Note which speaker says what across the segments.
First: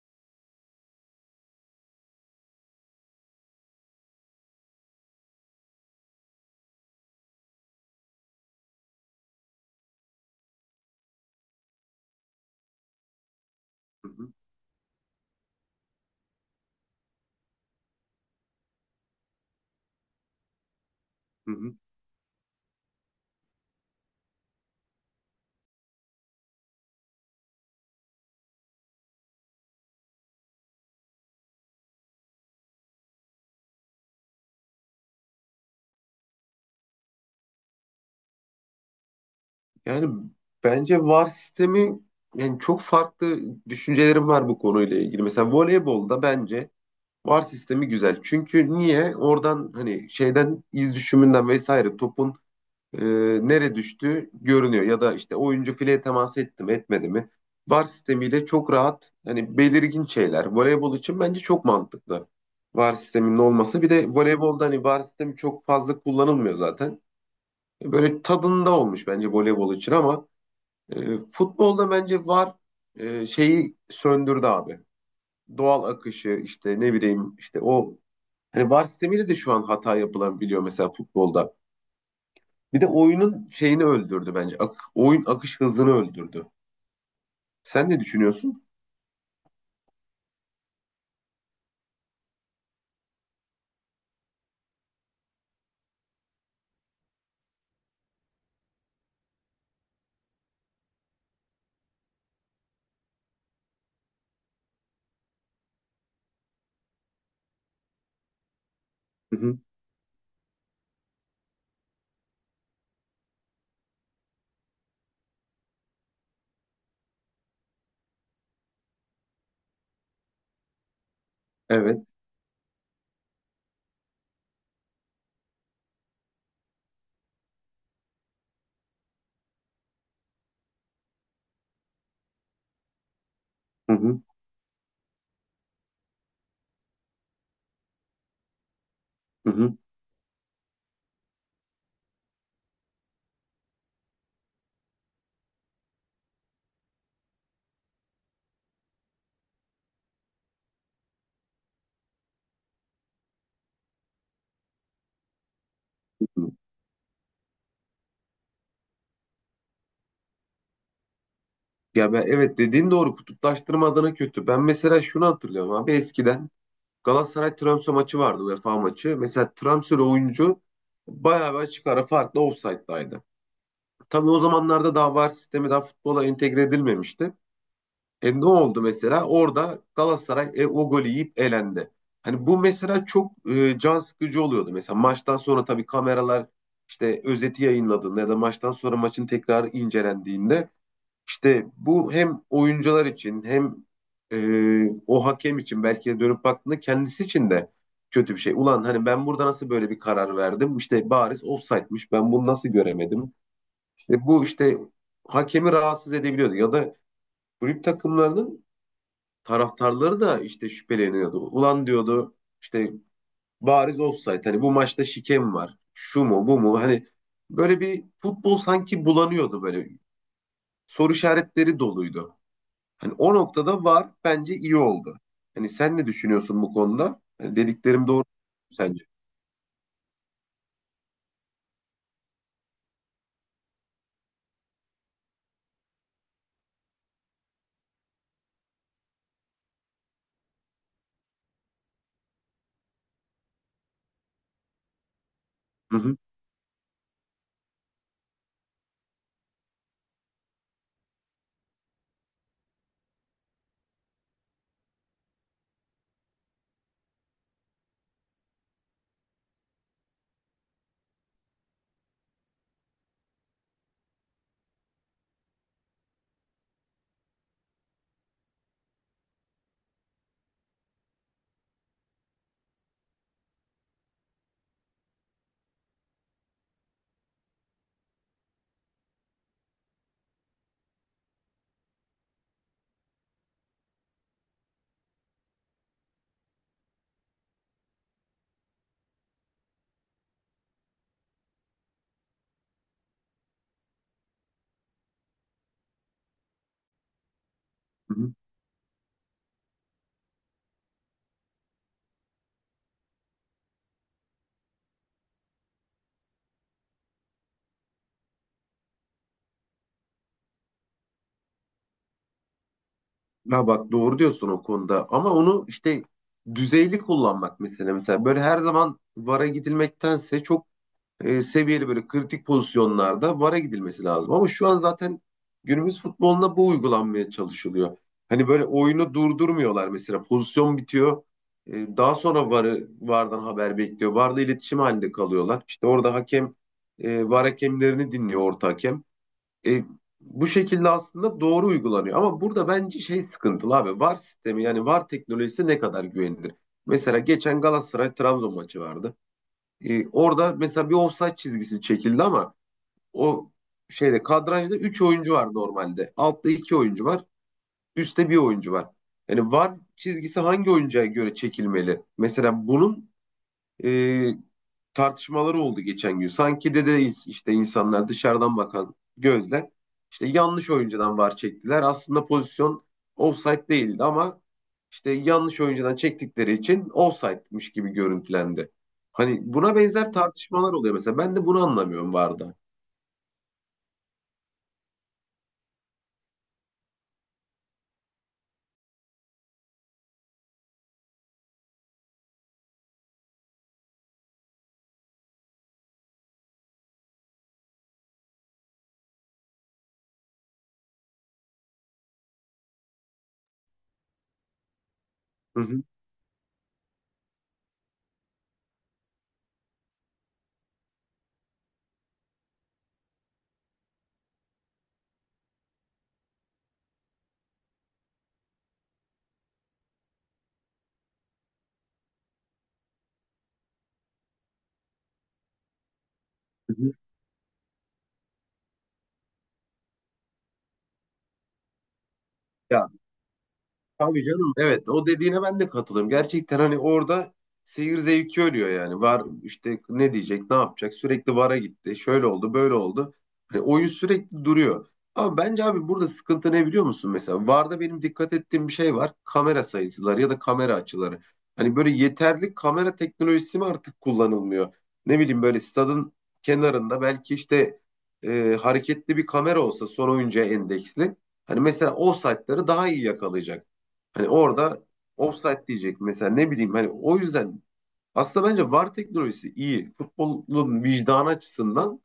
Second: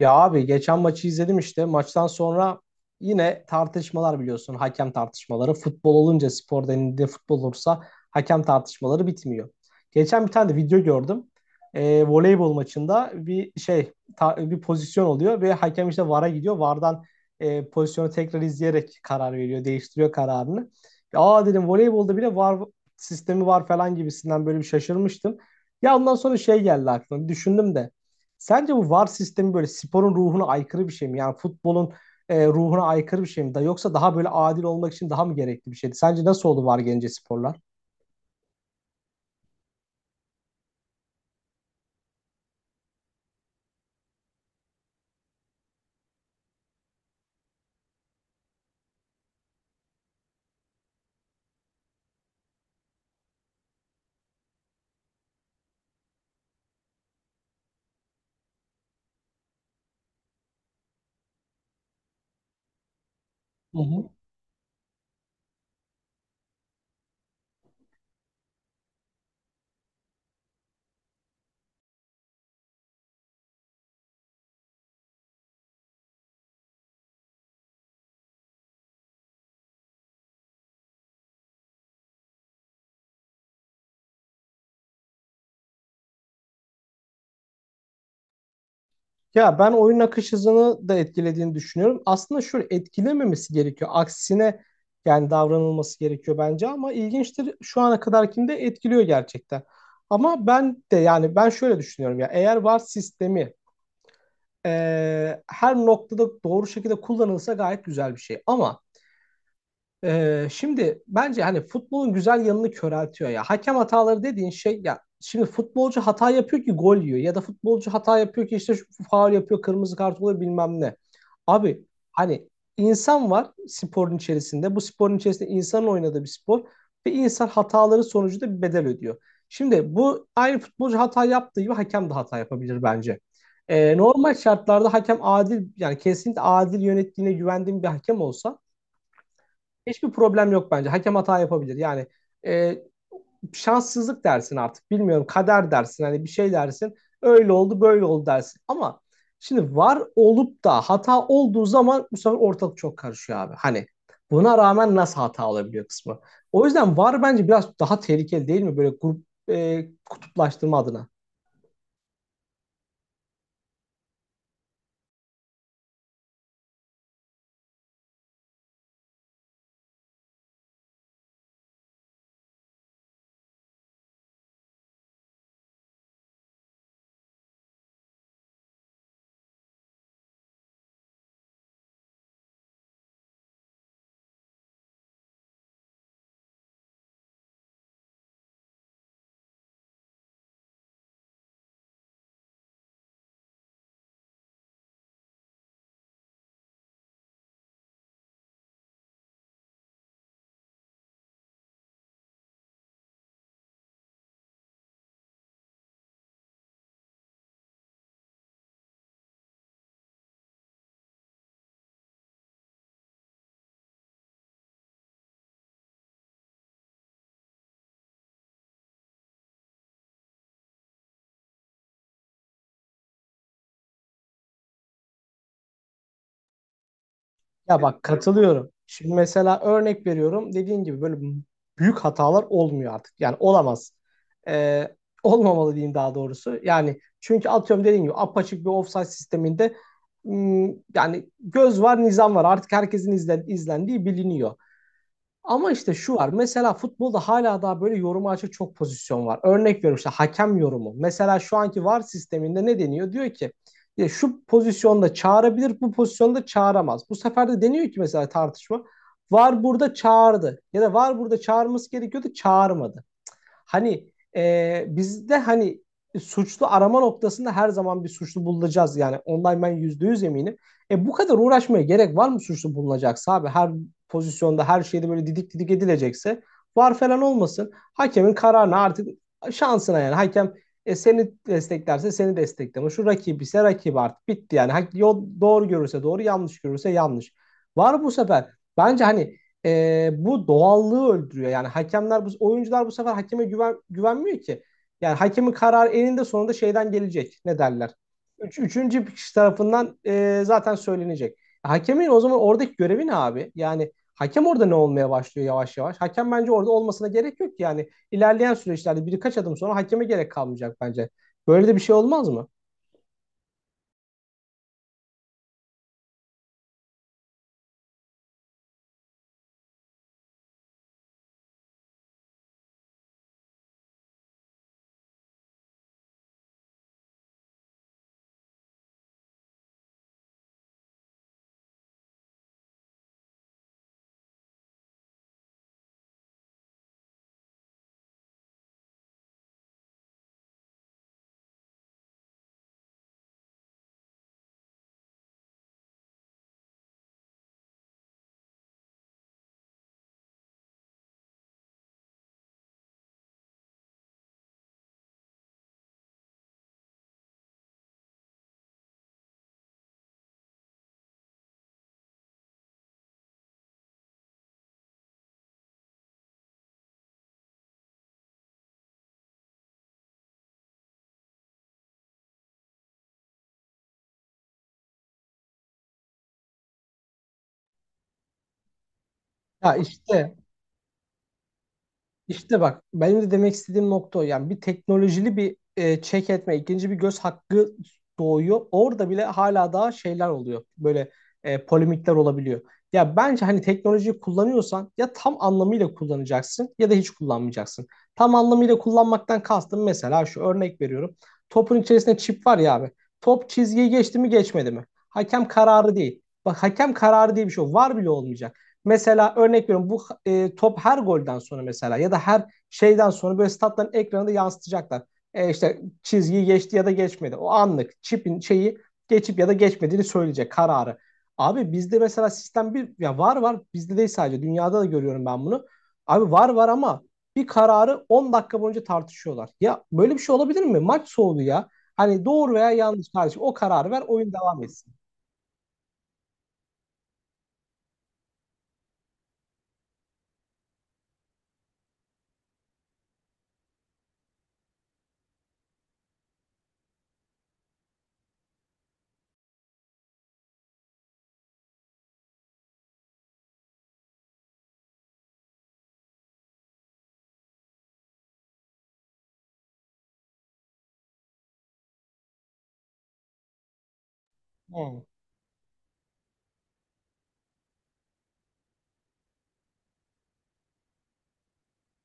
Speaker 1: Ya abi geçen maçı izledim işte. Maçtan sonra yine tartışmalar biliyorsun. Hakem tartışmaları. Futbol olunca spor denildiğinde futbol olursa hakem tartışmaları bitmiyor. Geçen bir tane de video gördüm. Voleybol maçında
Speaker 2: Hı hı,
Speaker 1: bir pozisyon oluyor ve hakem işte VAR'a gidiyor. VAR'dan pozisyonu tekrar izleyerek karar veriyor. Değiştiriyor kararını. Aa
Speaker 2: hı
Speaker 1: dedim
Speaker 2: hı.
Speaker 1: voleybolda bile VAR sistemi var falan gibisinden böyle bir şaşırmıştım. Ya ondan sonra şey geldi aklıma. Bir düşündüm de. Sence bu VAR sistemi böyle sporun ruhuna aykırı bir şey mi? Yani futbolun ruhuna aykırı bir şey mi? Da yoksa daha böyle adil olmak için daha mı gerekli bir şeydi? Sence nasıl oldu VAR gelince sporlar?
Speaker 2: Yani bence VAR sistemi, yani çok farklı düşüncelerim var bu konuyla ilgili. Mesela voleybolda bence VAR sistemi güzel. Çünkü niye? Oradan hani şeyden, iz düşümünden vesaire topun e, nere düştüğü görünüyor, ya da işte oyuncu fileye temas etti mi etmedi mi? VAR sistemiyle çok rahat, hani belirgin şeyler. Voleybol için bence çok mantıklı VAR sisteminin
Speaker 1: Hı
Speaker 2: olması. Bir de
Speaker 1: hı.
Speaker 2: voleybolda hani VAR sistemi çok fazla kullanılmıyor zaten. Böyle tadında olmuş bence voleybol için, ama futbolda bence var şeyi söndürdü abi. Doğal akışı, işte ne bileyim, işte o hani VAR sistemiyle de şu an hata yapılan biliyor mesela futbolda. Bir de oyunun şeyini öldürdü bence. Oyun akış hızını öldürdü. Sen ne düşünüyorsun?
Speaker 1: Ya ben oyun akış hızını da etkilediğini düşünüyorum. Aslında şöyle etkilememesi gerekiyor. Aksine yani davranılması gerekiyor bence ama ilginçtir şu ana kadarkinde etkiliyor gerçekten. Ama ben de yani ben şöyle düşünüyorum ya eğer VAR sistemi her noktada doğru şekilde kullanılsa gayet güzel bir şey. Ama
Speaker 2: Hı hı.
Speaker 1: Şimdi bence hani futbolun güzel yanını köreltiyor ya. Hakem hataları dediğin şey ya şimdi futbolcu hata yapıyor ki gol yiyor ya da futbolcu hata yapıyor ki işte şu faul yapıyor, kırmızı kart oluyor bilmem ne. Abi
Speaker 2: Evet.
Speaker 1: hani insan var sporun içerisinde. Bu sporun içerisinde insanın oynadığı bir spor ve insan hataları sonucunda bir bedel ödüyor. Şimdi bu aynı futbolcu hata yaptığı gibi hakem de hata yapabilir bence.
Speaker 2: Hı hı.
Speaker 1: Normal şartlarda hakem adil yani kesinlikle adil yönettiğine güvendiğim bir hakem olsa
Speaker 2: Hı hı.
Speaker 1: hiçbir problem yok bence. Hakem hata yapabilir. Yani e, şanssızlık dersin artık. Bilmiyorum kader dersin. Hani bir şey dersin. Öyle oldu böyle oldu dersin. Ama şimdi var olup da hata olduğu zaman bu sefer ortalık çok karışıyor abi. Hani buna rağmen nasıl hata olabiliyor kısmı.
Speaker 2: Hı hı.
Speaker 1: O yüzden var bence biraz daha tehlikeli değil mi? Böyle grup kutuplaştırma adına.
Speaker 2: Ya, ben evet dediğin doğru, kutuplaştırma adına kötü. Ben mesela şunu hatırlıyorum abi, eskiden Galatasaray-Trabzon maçı vardı, UEFA maçı. Mesela transfer oyuncu bayağı bir açık ara farklı offside'daydı. Tabii o zamanlarda daha VAR sistemi daha futbola entegre edilmemişti. E, ne oldu mesela? Orada Galatasaray o golü yiyip elendi. Hani bu mesela çok can sıkıcı oluyordu. Mesela maçtan sonra tabii kameralar işte özeti yayınladığında, ya da maçtan sonra maçın tekrar incelendiğinde, işte bu hem oyuncular için, hem o hakem için belki de dönüp baktığında kendisi için de kötü bir şey. Ulan, hani ben burada nasıl böyle bir karar verdim? İşte bariz ofsaytmış. Ben bunu nasıl göremedim? İşte bu, işte hakemi rahatsız edebiliyordu. Ya da kulüp takımlarının taraftarları da işte şüpheleniyordu. Ulan, diyordu, işte bariz ofsayt. Hani bu maçta şikem var. Şu mu bu mu? Hani böyle bir futbol sanki bulanıyordu böyle. Soru işaretleri doluydu. Hani o noktada var bence iyi oldu. Hani sen ne düşünüyorsun bu konuda? Hani
Speaker 1: Ya bak
Speaker 2: dediklerim doğru mu
Speaker 1: katılıyorum.
Speaker 2: sence?
Speaker 1: Şimdi mesela örnek veriyorum. Dediğin gibi böyle büyük hatalar olmuyor artık. Yani olamaz. Ee, olmamalı diyeyim daha doğrusu. Yani çünkü atıyorum dediğin gibi apaçık bir ofsayt sisteminde hmm, yani göz var nizam var. Artık izlendiği biliniyor. Ama işte
Speaker 2: Hı
Speaker 1: şu
Speaker 2: hı,
Speaker 1: var. Mesela futbolda hala daha böyle yoruma açık çok pozisyon var. Örnek veriyorum işte hakem yorumu. Mesela şu anki VAR sisteminde ne deniyor? Diyor ki ya şu pozisyonda çağırabilir, bu pozisyonda çağıramaz. Bu sefer de deniyor ki mesela tartışma. VAR burada çağırdı ya da VAR burada çağırması gerekiyordu, çağırmadı. Hani bizde hani suçlu arama noktasında her zaman bir suçlu bulacağız. Yani ondan ben yüzde yüz eminim. E bu kadar uğraşmaya gerek var mı suçlu bulunacaksa abi? Her pozisyonda her şeyde böyle didik didik edilecekse var falan olmasın. Hakemin kararına artık şansına yani. Hakem seni desteklerse seni destekleme. Şu rakip ise rakip artık bitti yani. Yol, doğru görürse doğru yanlış görürse yanlış. Var bu sefer. Bence hani bu doğallığı öldürüyor. Yani hakemler bu oyuncular bu sefer güvenmiyor ki. Yani hakemin kararı eninde sonunda şeyden gelecek. Ne derler?
Speaker 2: hı hı.
Speaker 1: Üçüncü bir kişi tarafından zaten söylenecek. Hakemin o zaman oradaki görevi ne abi? Yani hakem orada ne olmaya başlıyor yavaş yavaş? Hakem bence orada olmasına gerek yok ki. Yani ilerleyen süreçlerde birkaç adım sonra hakeme gerek kalmayacak bence. Böyle de bir şey olmaz mı?
Speaker 2: Ya bak, doğru diyorsun o konuda, ama onu işte düzeyli kullanmak mesela böyle her zaman VAR'a gidilmektense çok seviyeli, böyle kritik pozisyonlarda VAR'a gidilmesi lazım. Ama şu an zaten günümüz futboluna bu uygulanmaya çalışılıyor. Hani böyle oyunu durdurmuyorlar mesela, pozisyon bitiyor. E, daha sonra VAR'ı, VAR'dan haber bekliyor. VAR'la iletişim halinde kalıyorlar. İşte orada hakem, VAR hakemlerini dinliyor orta hakem. E, bu şekilde aslında doğru uygulanıyor. Ama burada bence şey sıkıntılı abi. VAR sistemi, yani VAR teknolojisi ne kadar güvenilir? Mesela geçen Galatasaray Trabzon maçı vardı. E, orada mesela bir offside çizgisi çekildi, ama o şeyde, kadrajda 3 oyuncu var normalde. Altta 2 oyuncu var, üstte bir oyuncu var. Yani VAR çizgisi hangi oyuncuya göre çekilmeli? Mesela bunun e, tartışmaları oldu geçen gün. Sanki dede, işte insanlar dışarıdan bakan gözle, işte yanlış oyuncudan var çektiler. Aslında pozisyon offside değildi, ama işte yanlış oyuncudan çektikleri için offside'miş gibi görüntülendi. Hani buna
Speaker 1: Ya
Speaker 2: benzer
Speaker 1: işte.
Speaker 2: tartışmalar oluyor mesela. Ben de bunu anlamıyorum VAR'da.
Speaker 1: İşte bak benim de demek istediğim nokta o. Yani bir teknolojili bir check etme, ikinci bir göz hakkı doğuyor. Orada bile hala daha şeyler oluyor. Böyle polemikler olabiliyor. Ya bence hani teknolojiyi kullanıyorsan ya tam anlamıyla kullanacaksın ya da hiç kullanmayacaksın. Tam anlamıyla kullanmaktan kastım mesela şu örnek veriyorum. Topun içerisinde çip var ya abi. Top çizgiyi geçti mi geçmedi mi? Hakem
Speaker 2: Hı hı.
Speaker 1: kararı değil. Bak hakem kararı diye bir şey yok. Var bile olmayacak. Mesela örnek veriyorum bu top her golden sonra mesela ya da her şeyden sonra böyle statların ekranında yansıtacaklar. İşte çizgiyi geçti ya da geçmedi. O anlık çipin şeyi geçip ya da geçmediğini söyleyecek kararı. Abi bizde mesela sistem bir ya var bizde değil sadece dünyada da görüyorum ben bunu. Abi var
Speaker 2: Hı hı.
Speaker 1: ama bir kararı 10 dakika boyunca tartışıyorlar. Ya böyle bir şey olabilir mi? Maç soğudu ya. Hani doğru veya
Speaker 2: Ya,
Speaker 1: yanlış kardeşim o kararı ver
Speaker 2: tabii
Speaker 1: oyun
Speaker 2: canım.
Speaker 1: devam
Speaker 2: Evet,
Speaker 1: etsin.
Speaker 2: o dediğine ben de katılıyorum. Gerçekten hani orada seyir zevki ölüyor yani. Var işte ne diyecek, ne yapacak? Sürekli vara gitti. Şöyle oldu, böyle oldu. Hani oyun sürekli duruyor. Ama bence abi burada sıkıntı ne biliyor musun? Mesela VAR'da benim dikkat ettiğim bir şey var: kamera sayıları ya da kamera açıları. Hani böyle yeterli kamera teknolojisi mi artık kullanılmıyor? Ne bileyim, böyle stadın kenarında belki işte hareketli bir kamera olsa son oyuncuya endeksli. Hani mesela o saatleri daha iyi yakalayacak. Hani orada
Speaker 1: Hı,
Speaker 2: offside diyecek mesela, ne bileyim, hani o yüzden aslında bence VAR teknolojisi iyi. Futbolun vicdanı açısından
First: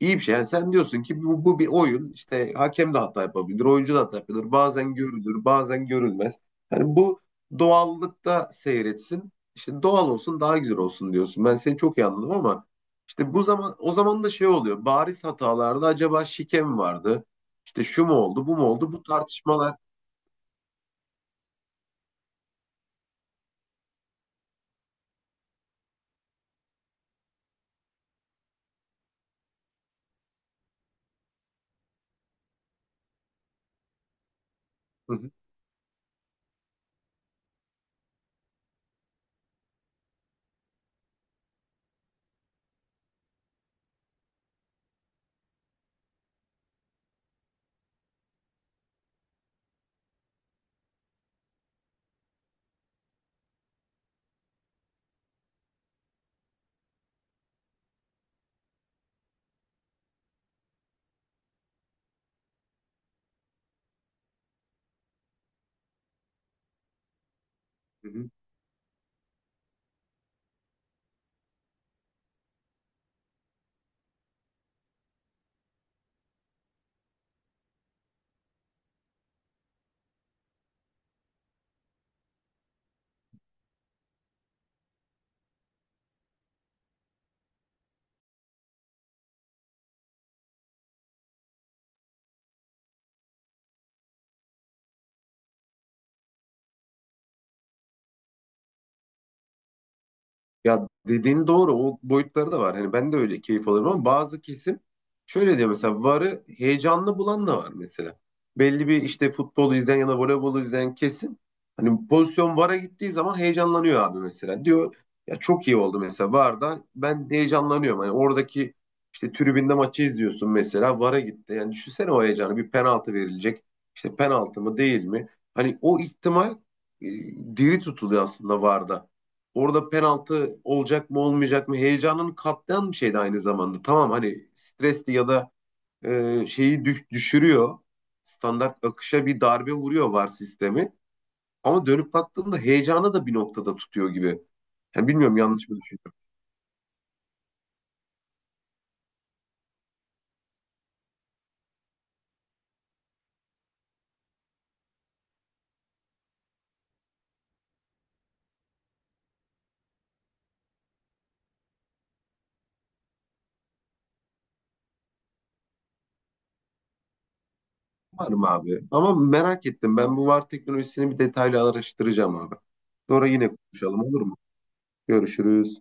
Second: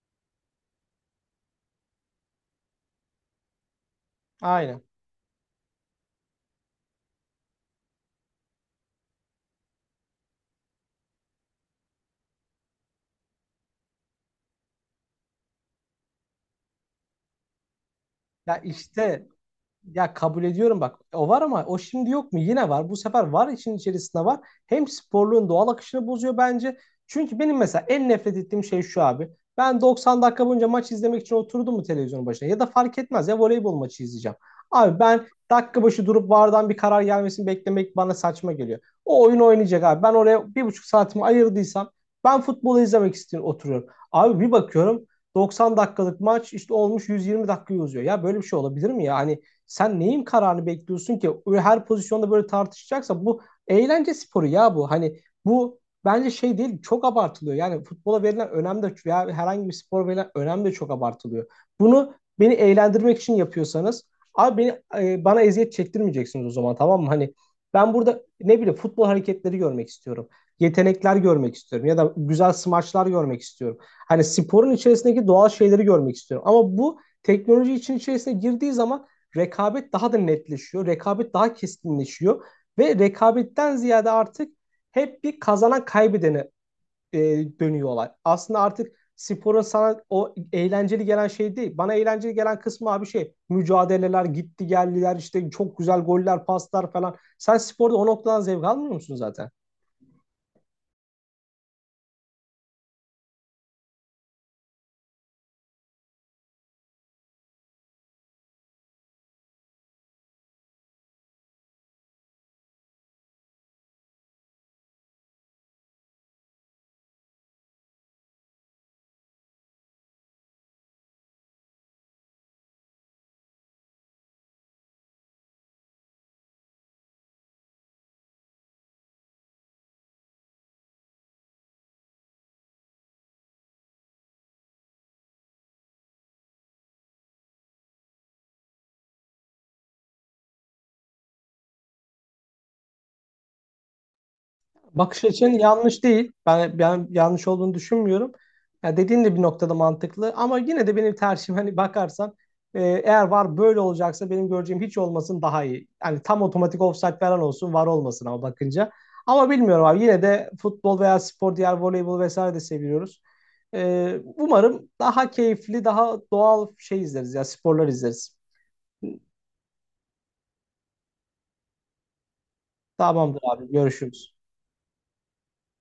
Speaker 2: iyi bir şey. Yani sen diyorsun ki bu bir oyun, işte hakem de hata yapabilir, oyuncu da hata yapabilir.
Speaker 1: aynen.
Speaker 2: Bazen görülür, bazen görülmez. Hani bu doğallıkta seyretsin. İşte doğal olsun, daha güzel olsun diyorsun. Ben seni çok iyi anladım, ama işte bu zaman, o zaman da şey oluyor: bariz hatalarda acaba şike mi vardı? İşte şu mu oldu,
Speaker 1: Ya
Speaker 2: bu mu oldu? Bu
Speaker 1: işte,
Speaker 2: tartışmalar.
Speaker 1: ya kabul ediyorum bak o var ama o şimdi yok mu? Yine var. Bu sefer var için içerisinde var. Hem sporluğun doğal akışını bozuyor bence. Çünkü benim mesela en nefret ettiğim şey şu abi. Ben 90 dakika boyunca maç izlemek için oturdum mu televizyonun başına ya da fark etmez ya voleybol maçı izleyeceğim. Abi
Speaker 2: Hı
Speaker 1: ben
Speaker 2: hı.
Speaker 1: dakika başı durup VAR'dan bir karar gelmesini beklemek bana saçma geliyor. O oyun oynayacak abi. Ben oraya bir buçuk saatimi ayırdıysam ben futbolu izlemek istiyorum oturuyorum. Abi bir bakıyorum 90 dakikalık maç işte olmuş 120 dakikayı uzuyor. Ya böyle bir şey olabilir mi ya? Hani sen neyin kararını bekliyorsun ki? Her pozisyonda böyle tartışacaksa bu eğlence sporu ya bu. Hani bu bence şey değil çok abartılıyor. Yani futbola verilen önem de veya herhangi bir spor verilen önem de çok abartılıyor. Bunu beni eğlendirmek için yapıyorsanız abi bana eziyet çektirmeyeceksiniz o zaman tamam mı? Hani ben
Speaker 2: hı
Speaker 1: burada
Speaker 2: hı.
Speaker 1: ne bileyim futbol hareketleri görmek istiyorum. Yetenekler görmek istiyorum ya da güzel smaçlar görmek istiyorum. Hani sporun içerisindeki doğal şeyleri görmek istiyorum. Ama bu teknoloji için içerisine girdiği zaman rekabet daha da netleşiyor. Rekabet daha keskinleşiyor. Ve rekabetten ziyade artık hep bir kazanan kaybedene e, dönüyorlar. Aslında artık sporun sana o eğlenceli gelen şey değil. Bana eğlenceli gelen kısmı abi şey mücadeleler, gitti geldiler işte çok güzel goller, paslar falan. Sen sporda o noktadan zevk almıyor musun zaten?
Speaker 2: Ya, dediğin doğru. O boyutları da var. Hani ben de öyle keyif alırım, ama bazı kesim şöyle diyor mesela, VAR'ı heyecanlı bulan da var mesela. Belli bir işte futbolu izleyen ya da voleybolu izleyen kesin, hani pozisyon VAR'a gittiği zaman heyecanlanıyor abi mesela. Diyor ya çok iyi oldu mesela, VAR'da ben heyecanlanıyorum. Hani oradaki işte, tribünde maçı izliyorsun mesela, VAR'a gitti. Yani düşünsene, o heyecanı, bir penaltı verilecek. İşte penaltı mı değil mi? Hani o ihtimal e, diri tutuluyor aslında VAR'da. Orada penaltı olacak mı olmayacak mı heyecanını katlayan bir şeydi aynı zamanda. Tamam, hani stresli ya da şeyi düşürüyor. Standart akışa bir darbe vuruyor VAR sistemi. Ama dönüp baktığında heyecanı da bir noktada tutuyor gibi. Yani
Speaker 1: Bakış
Speaker 2: bilmiyorum,
Speaker 1: açın
Speaker 2: yanlış mı
Speaker 1: yanlış
Speaker 2: düşünüyorum.
Speaker 1: değil. Ben yanlış olduğunu düşünmüyorum. Ya dediğin de bir noktada mantıklı ama yine de benim tercihim hani bakarsan eğer var böyle olacaksa benim göreceğim hiç olmasın daha iyi. Yani tam otomatik offside falan olsun var olmasın ama bakınca. Ama bilmiyorum abi yine de futbol veya spor diğer voleybol vesaire de seviyoruz. Umarım daha keyifli daha doğal şey izleriz ya sporlar
Speaker 2: Var
Speaker 1: izleriz.
Speaker 2: mı abi? Ama merak ettim. Ben bu VAR teknolojisini bir detaylı araştıracağım abi. Sonra
Speaker 1: Tamamdır
Speaker 2: yine
Speaker 1: abi
Speaker 2: konuşalım, olur
Speaker 1: görüşürüz.
Speaker 2: mu? Görüşürüz.